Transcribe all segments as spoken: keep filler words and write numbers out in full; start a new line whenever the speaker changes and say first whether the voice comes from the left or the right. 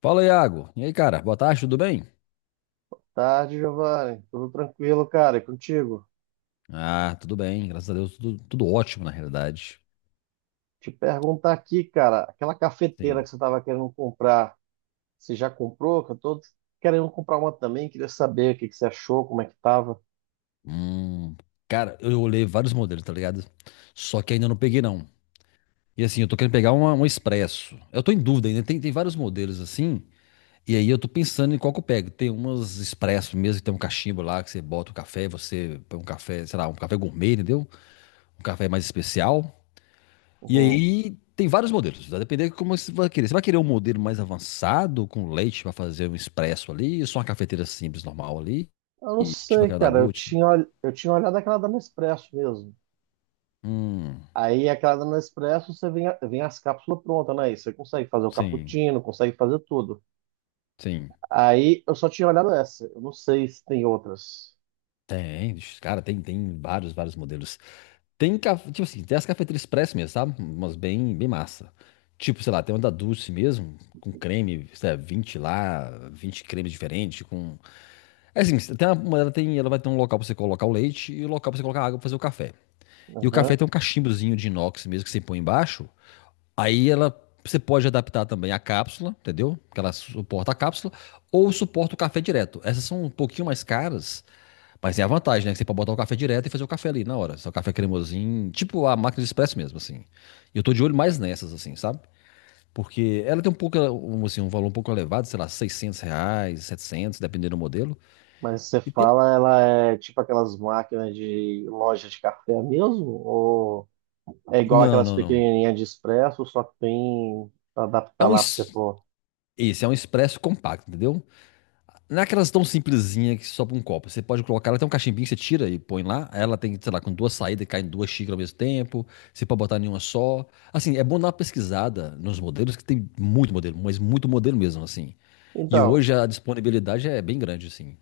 left: Fala, Iago. E aí, cara? Boa tarde, tudo bem?
right: Tarde, Giovanni. Tudo tranquilo, cara? E contigo?
left: Ah, tudo bem, graças a Deus, tudo, tudo ótimo, na realidade.
right: Te perguntar aqui, cara, aquela cafeteira
left: Sim.
right: que você estava querendo comprar, você já comprou? Que eu tô querendo comprar uma também, queria saber o que que você achou, como é que tava.
left: Hum, Cara, eu olhei vários modelos, tá ligado? Só que ainda não peguei, não. E assim, eu tô querendo pegar uma, um Expresso. Eu tô em dúvida ainda, tem, tem vários modelos assim, e aí eu tô pensando em qual que eu pego. Tem umas Expresso mesmo, que tem um cachimbo lá, que você bota o café, você põe um café, sei lá, um café gourmet, entendeu? Um café mais especial. E
right: Uhum.
left: aí tem vários modelos, vai depender de como você vai querer. Você vai querer um modelo mais avançado, com leite para fazer um expresso ali, ou só uma cafeteira simples, normal ali,
right: Eu não
left: tipo
right: sei,
left: aquela da
right: cara. Eu
left: Gucci?
right: tinha, ol- eu tinha olhado aquela da Nespresso mesmo.
left: Hum,
right: Aí aquela da Nespresso, você vem, a- vem as cápsulas prontas, né? E você consegue fazer o
left: sim,
right: cappuccino, consegue fazer tudo.
left: sim.
right: Aí eu só tinha olhado essa. Eu não sei se tem outras.
left: Tem, ixi, cara, tem, tem vários, vários modelos. Tem, ca- tipo assim, tem as cafeterias express mesmo, sabe? Umas bem, bem massa. Tipo, sei lá, tem uma da Dulce mesmo, com creme, sei lá, vinte lá, vinte cremes diferentes, com... É assim, tem uma- ela, tem, ela vai ter um local pra você colocar o leite e o local pra você colocar a água pra fazer o café. E o
right: Uhum.
left: café tem um cachimbozinho de inox mesmo que você põe embaixo. Aí ela você pode adaptar também a cápsula, entendeu? Que ela suporta a cápsula, ou suporta o café direto. Essas são um pouquinho mais caras, mas é a vantagem, né? Que você pode botar o café direto e fazer o café ali na hora. Só o café cremosinho, tipo a máquina de expresso mesmo, assim. E eu tô de olho mais nessas, assim, sabe? Porque ela tem um pouco, um, assim, um valor um pouco elevado, sei lá, seiscentos reais, setecentos dependendo do modelo.
right: Mas você
left: E tem...
right: fala, ela é tipo aquelas máquinas de loja de café mesmo? Ou é igual
left: Não,
right: aquelas
left: não, não.
right: pequenininhas de expresso, só que tem para
left: É
right: adaptar
left: um...
right: lá para você
left: es-
right: pôr?
left: Esse é um expresso compacto, entendeu? Não é aquelas tão simplesinha que sobe um copo. Você pode colocar, ela tem um cachimbinho que você tira e põe lá. Ela tem, sei lá, com duas saídas, cai em duas xícaras ao mesmo tempo. Você pode botar nenhuma só. Assim, é bom dar uma pesquisada nos modelos, que tem muito modelo, mas muito modelo mesmo, assim. E
right: Então,
left: hoje a disponibilidade é bem grande, assim.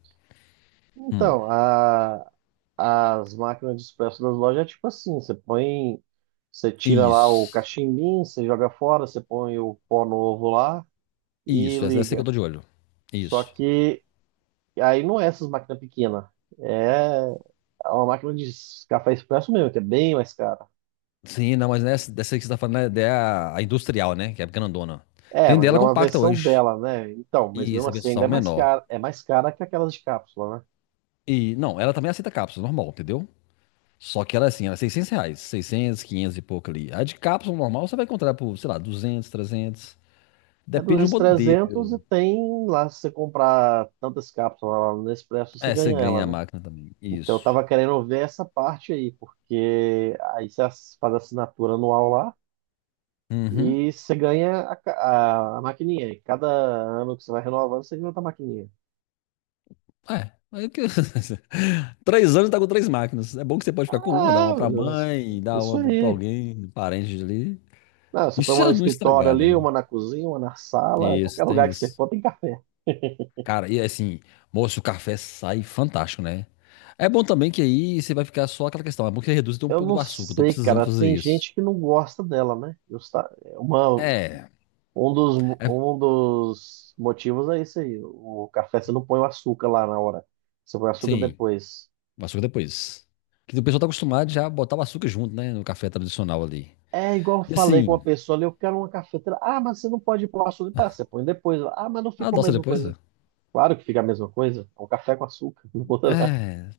left: Hum.
right: então a- as máquinas de expresso das lojas é tipo assim: você põe, você tira lá o
left: Isso.
right: cachimbinho, você joga fora, você põe o pó novo lá e
left: Isso, essa é essa que eu
right: liga.
left: tô de olho.
right: Só
left: Isso.
right: que aí não é essas máquinas pequenas, é uma máquina de café expresso mesmo, que é bem mais cara.
left: Sim, não, mas nessa, dessa aí que você tá falando né? é a, a industrial, né? Que é a grandona.
right: É,
left: Tem
right: mas é
left: dela
right: uma
left: compacta
right: versão
left: hoje.
right: dela, né? Então, mas
left: E
right: mesmo
left: essa
right: assim ainda é
left: versão
right: mais
left: menor.
right: cara, é mais cara que aquelas de cápsula, né?
left: E, não, ela também aceita cápsula, normal, entendeu? Só que ela, é assim, era seiscentos reais, seiscentos, quinhentos e pouco ali. A de cápsula normal você vai encontrar por, sei lá, duzentos, trezentos.
right: É
left: Depende do
right: duzentos,
left: modelo.
right: trezentos e tem lá, se você comprar tantas cápsulas lá no Nespresso, você
left: É, você
right: ganha
left: ganha
right: ela,
left: a
right: né?
left: máquina também.
right: Então eu
left: Isso.
right: tava querendo ver essa parte aí, porque aí você ass- faz a assinatura anual lá
left: Uhum.
right: e você ganha a, ca- a, a maquininha. E cada ano que você vai renovando, você ganha outra maquininha.
left: É. Aí que- Três anos tá com três máquinas. É bom que você pode ficar com uma, dar
right: Ah,
left: uma pra mãe, dar
right: isso
left: uma pro- pra
right: aí.
left: alguém, parente ali.
right: Não, você
left: Isso
right: põe
left: se
right: uma no
left: ela não
right: escritório
left: estragar,
right: ali,
left: né?
right: uma na cozinha, uma na sala, qualquer
left: Isso,
right: lugar
left: tem
right: que você
left: isso.
right: for tem café.
left: Cara, e assim, moço, o café sai fantástico, né? É bom também que aí você vai ficar só aquela questão. É bom que reduz até um
right: Eu
left: pouco
right: não
left: do açúcar. Eu tô
right: sei,
left: precisando
right: cara.
left: fazer
right: Tem
left: isso.
right: gente que não gosta dela, né? Justa- é Uma,
left: É,
right: um dos,
left: é,
right: um dos motivos é isso aí. O café você não põe o açúcar lá na hora. Você põe o açúcar
left: sim,
right: depois.
left: o açúcar depois. Que o pessoal tá acostumado já a botar o açúcar junto, né? No café tradicional ali.
right: É igual eu
left: E
right: falei com uma
left: assim,
right: pessoa ali, eu quero uma cafeteira. Ah, mas você não pode pôr açúcar. Tá, você põe depois. Ah, mas não
left: a
right: fica a
left: adoça
right: mesma
left: depois,
right: coisa.
left: velho.
right: Claro que fica a mesma coisa. É um café com açúcar. Não muda nada.
left: É,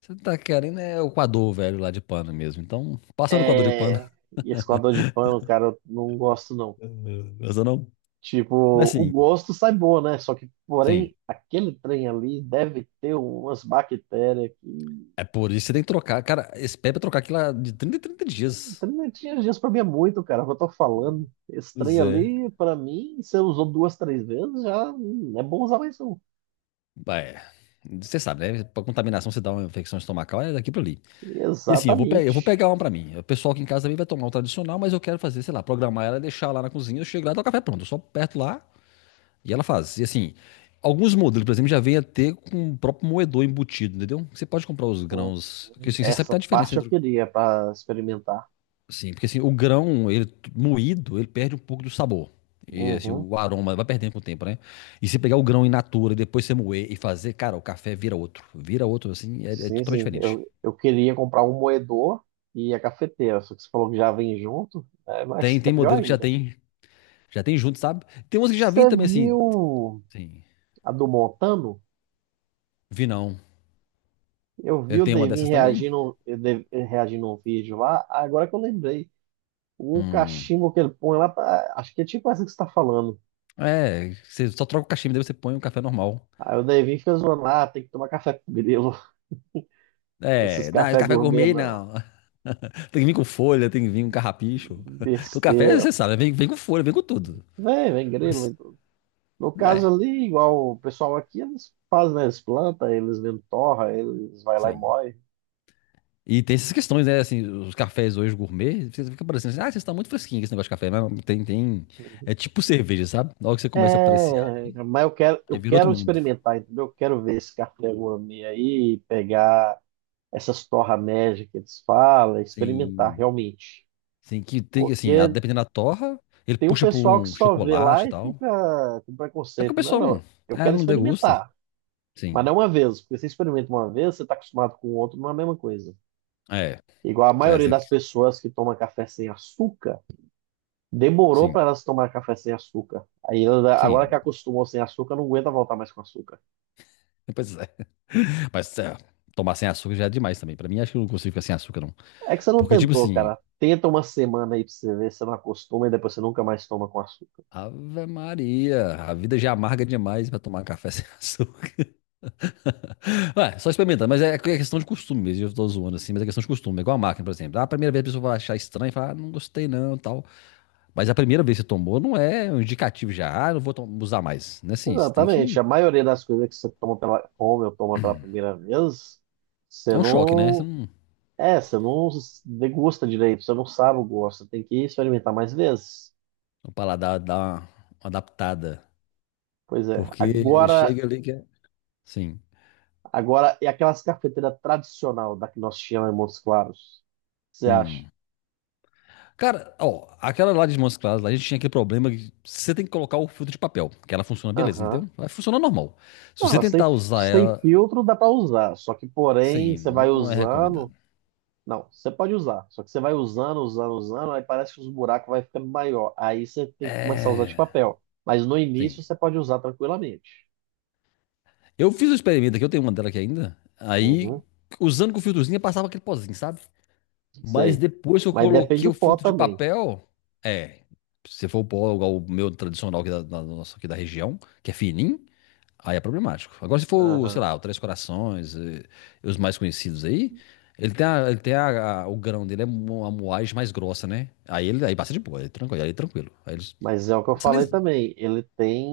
left: você tá querendo é o coador velho lá de pano mesmo. Então, passa no coador de pano.
right: É... e esse coador de pano, cara, eu não gosto não.
left: Essa não.
right: Tipo,
left: Mas
right: o
left: sim,
right: gosto sai bom, né? Só que,
left: sim.
right: porém, aquele trem ali deve ter umas bactérias que.
left: É por isso que você tem que trocar. Cara, esse pé é pra trocar aquilo lá de trinta em trinta
right: O
left: dias.
right: trem não tinha dias pra mim é muito, cara, é o que eu tô falando. Esse trem
left: Pois é.
right: ali, pra mim, se eu usou duas, três vezes, já hum, é bom usar mais não.
left: É. Você sabe, né? Pra contaminação, você dá uma infecção estomacal, é daqui pra ali. E assim, eu vou, pe- eu vou
right: Exatamente.
left: pegar uma pra mim. O pessoal aqui em casa também vai tomar o tradicional, mas eu quero fazer, sei lá, programar ela, deixar lá na cozinha, eu chego lá, dá o café pronto. Eu só aperto lá e ela faz. E assim, alguns modelos, por exemplo, já vem a ter com o próprio moedor embutido, entendeu? Você pode comprar os
right: Hum,
left: grãos. Porque assim, você sabe que
right: Essa
left: tá a diferença
right: parte eu
left: entre. Sim,
right: queria pra experimentar.
left: porque assim, o grão, ele t- moído, ele perde um pouco do sabor. E assim,
right: Uhum.
left: o aroma vai perdendo com o tempo, né? E se pegar o grão in natura e depois você moer e fazer, cara, o café vira outro. Vira outro, assim, é, é
right: Sim,
left: totalmente
right: sim.
left: diferente.
right: Eu, eu queria comprar um moedor e a cafeteira, só que você falou que já vem junto, é mais
left: Tem, tem
right: melhor
left: modelo que já
right: ainda.
left: tem Já tem junto, sabe? Tem umas que já vem
right: Você
left: também assim,
right: viu
left: sim.
right: a do Montano,
left: Vi não.
right: eu vi
left: Ele
right: o
left: tem uma
right: Devin
left: dessas também?
right: reagindo, eh, eh, reagindo a um vídeo lá, agora que eu lembrei. O
left: Hum.
right: cachimbo que ele põe lá, tá- acho que é tipo essa que você tá falando.
left: É, você só troca o cachimbo, daí você põe um café normal.
right: Aí o Devin fica zoando lá, tem que tomar café com grilo. Esses
left: É, não, esse
right: café
left: café
right: gourmet
left: gourmet
right: não.
left: não. Tem que vir com folha, tem que vir com carrapicho. Porque o café,
right: Besteira.
left: você sabe, vem, vem com folha, vem com tudo.
right: Vem, vem grilo. Vem
left: Mas,
right: tudo. No caso
left: é,
right: ali, igual o pessoal aqui, eles fazem, né, eles plantam, eles mesmo torra, eles vai lá e
left: sim.
right: moe.
left: E tem essas questões, né? Assim, os cafés hoje gourmet, você fica parecendo assim, ah, vocês estão muito fresquinhos com esse negócio de café. Mas tem, tem. É tipo cerveja, sabe? Na hora que você começa a apreciar,
right: É, mas eu quero,
left: aí
right: eu
left: vira outro
right: quero
left: mundo.
right: experimentar, entendeu? Eu quero ver esse café gourmet aí, pegar essas torra média que eles falam, experimentar
left: Sim.
right: realmente.
left: Assim, que tem, assim, a-
right: Porque
left: dependendo da torra, ele
right: tem um
left: puxa por
right: pessoal que
left: um
right: só vê
left: chocolate
right: lá
left: e
right: e
left: tal.
right: fica com
left: É porque o
right: preconceito. Não,
left: pessoal
right: não,
left: não,
right: eu
left: é,
right: quero
left: não degusta.
right: experimentar, mas
left: Sim.
right: não uma vez, porque você experimenta uma vez, você está acostumado com o outro, não é a mesma coisa.
left: É,
right: Igual a
left: é,
right: maioria
left: você-
right: das pessoas que toma café sem açúcar, demorou
left: sim,
right: para elas tomar café sem açúcar. Aí ela- agora que
left: sim.
right: acostumou sem açúcar, não aguenta voltar mais com açúcar.
left: Depois, é, mas é, tomar sem açúcar já é demais também. Pra mim, acho que eu não consigo ficar sem açúcar, não.
right: É que você não
left: Porque, tipo
right: tentou,
left: assim,
right: cara. Tenta uma semana aí pra você ver se você não acostuma e depois você nunca mais toma com açúcar.
left: Ave Maria, a vida já é amarga demais pra tomar café sem açúcar. Ué, só experimentando, mas é, é questão de costume mesmo. Eu tô zoando assim, mas é questão de costume. É igual a máquina, por exemplo. Ah, a primeira vez a pessoa vai achar estranho e falar, ah, não gostei não, tal. Mas a primeira vez que você tomou não é um indicativo já, ah, não vou to- usar mais. Não é assim, você tem
right: Exatamente.
left: que.
right: A maioria das coisas que você toma pela, come ou toma pela primeira vez, você
left: É um choque, né? Você
right: não.
left: não.
right: É, você não degusta direito, você não sabe o gosto, você tem que experimentar mais vezes.
left: O paladar dá uma, uma adaptada.
right: Pois é.
left: Porque
right: Agora,
left: chega ali que é. Sim.
right: agora, e aquelas cafeteiras tradicional da que nós tínhamos em Montes Claros? Você acha?
left: Hum. Cara, ó, aquela lá de Montes Claros, lá a gente tinha aquele problema que você tem que colocar o filtro de papel, que ela funciona beleza,
right: Aham.
left: entendeu? Vai funcionar normal. Se
right: Não,
left: você
right: elas têm,
left: tentar usar
right: sem
left: ela,
right: filtro dá para usar, só que porém
left: sim,
right: você vai
left: não é
right: usando.
left: recomendado.
right: Não, você pode usar. Só que você vai usando, usando, usando, aí parece que os buracos vai ficando maior. Aí você tem que começar a usar de
left: É.
right: papel. Mas no
left: Sim.
right: início você pode usar tranquilamente.
left: Eu fiz um experimento aqui, eu tenho uma dela aqui ainda. Aí,
right: Uhum,
left: usando com o filtrozinho, passava aquele pozinho, sabe? Mas
right: sei.
left: depois que eu
right: Mas depende
left: coloquei
right: do
left: o
right: pó
left: filtro de
right: também.
left: papel, é. Se for o pó igual o meu tradicional aqui da, da- nosso aqui da região, que é fininho, aí é problemático. Agora, se for, sei
right: Aham.
left: lá, o Três Corações, eh, os mais conhecidos aí, ele tem, a- ele tem a- a- o grão dele é mo- uma moagem mais grossa, né? Aí ele aí passa de boa, aí tranquilo, aí tranquilo. Aí eles
right: Mas é o que eu
left: são
right: falei
left: lisinhos.
right: também. Ele tem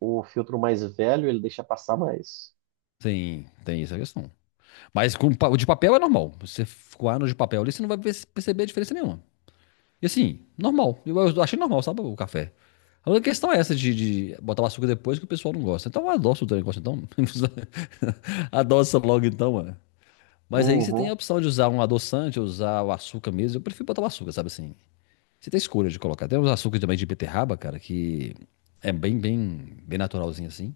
right: o filtro mais velho, ele deixa passar mais.
left: Tem, tem essa questão. Mas com pa- o de papel é normal. Você coar no de papel ali, você não vai perce- perceber a diferença nenhuma. E assim, normal. Eu, eu achei normal, sabe, o café. A única questão é essa de, de botar o açúcar depois que o pessoal não gosta. Então adoça o teu negócio, então. Adoça logo, então, mano. Mas aí você tem
right: Uhum.
left: a opção de usar um adoçante, usar o açúcar mesmo. Eu prefiro botar o açúcar, sabe assim. Você tem escolha de colocar. Tem uns açúcares também de beterraba, cara, que é bem, bem, bem naturalzinho assim.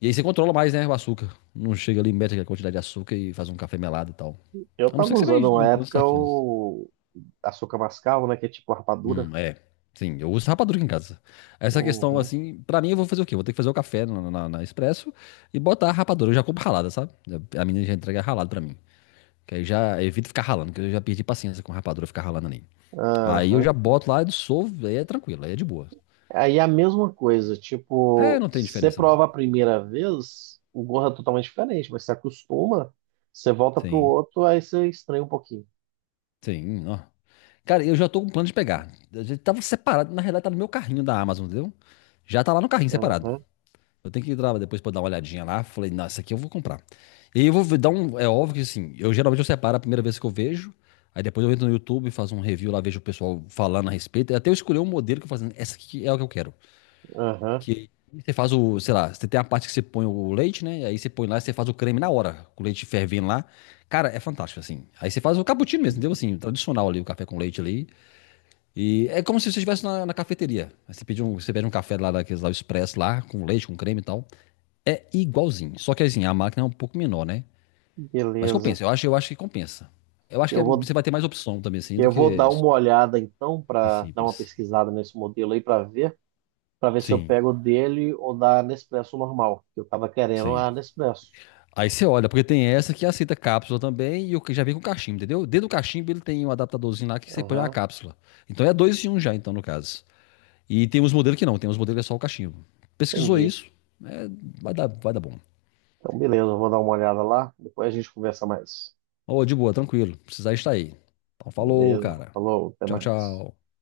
left: E aí você controla mais, né, o açúcar. Não chega ali, mete aquela quantidade de açúcar e faz um café melado e tal.
right: Eu
left: A não ser
right: tava
left: que você vai
right: usando uma
left: meter uns
right: época
left: saquinhos.
right: o açúcar mascavo, né? Que é tipo rapadura.
left: Hum, é. Sim, eu uso rapadura em casa. Essa questão,
right: Uhum.
left: assim, pra mim eu vou fazer o quê? Eu vou ter que fazer o café na, na, na Expresso e botar a rapadura. Eu já compro ralada, sabe? A menina já entrega ralado pra mim. Que aí já evito ficar ralando, que eu já perdi paciência com rapadura ficar ralando ali. Aí eu
right: Aham.
left: já boto lá, dissolvo, aí é tranquilo, aí é de boa.
right: Aí é a mesma coisa,
left: É,
right: tipo,
left: não tem
right: você
left: diferença não.
right: prova a primeira vez, o gosto é totalmente diferente, mas você acostuma, você volta pro
left: Sim,
right: outro, aí você estranha um pouquinho.
left: sim, ó. Cara, eu já tô com plano de pegar. A gente tava separado, na realidade tá no meu carrinho da Amazon, entendeu? Já tá lá no carrinho separado.
right: Aham,
left: Eu tenho que ir lá depois pra dar uma olhadinha lá. Falei, não, essa aqui eu vou comprar. E aí eu vou dar um. É óbvio que assim, eu geralmente eu separo a primeira vez que eu vejo. Aí depois eu entro no YouTube, faço um review lá, vejo o pessoal falando a respeito. Até eu escolher um modelo que eu falo, assim, essa aqui é o que eu quero.
right: aham,
left: Que você faz o, sei lá, você tem a parte que você põe o leite, né? Aí você põe lá e você faz o creme na hora, com o leite fervendo lá. Cara, é fantástico, assim. Aí você faz o cappuccino mesmo, entendeu? Assim, tradicional ali, o café com leite ali. E é como se você estivesse na, na cafeteria. Aí você pede um, você pede um café lá, daqueles lá, o expresso lá, com leite, com creme e tal. É igualzinho. Só que assim, a máquina é um pouco menor, né? Mas
right: beleza.
left: compensa. Eu acho, eu acho que compensa. Eu acho que
right: Eu
left: é-
right: vou,
left: você vai ter mais opção também, assim, do
right: eu vou
left: que
right: dar uma olhada então
left: o
right: para dar uma
left: simples.
right: pesquisada nesse modelo aí para ver, para ver se eu
left: Sim,
right: pego dele ou da Nespresso normal, que eu tava querendo
left: sim.
right: a Nespresso.
left: Aí você olha, porque tem essa que aceita cápsula também e o que já vem com cachimbo, entendeu? Dentro do cachimbo ele tem um adaptadorzinho lá que você põe uma
right: Aham,
left: cápsula. Então é dois em um já, então, no caso. E tem uns modelos que não, tem uns modelos que é só o cachimbo. Pesquisou
right: entendi.
left: isso, é, vai dar, vai dar bom.
right: Então beleza, eu vou dar uma olhada lá, depois a gente conversa mais.
left: Ô, de boa, tranquilo. Precisar estar aí. Então, falou,
right: Beleza,
left: cara.
right: falou, até
left: Tchau,
right: mais.
left: tchau.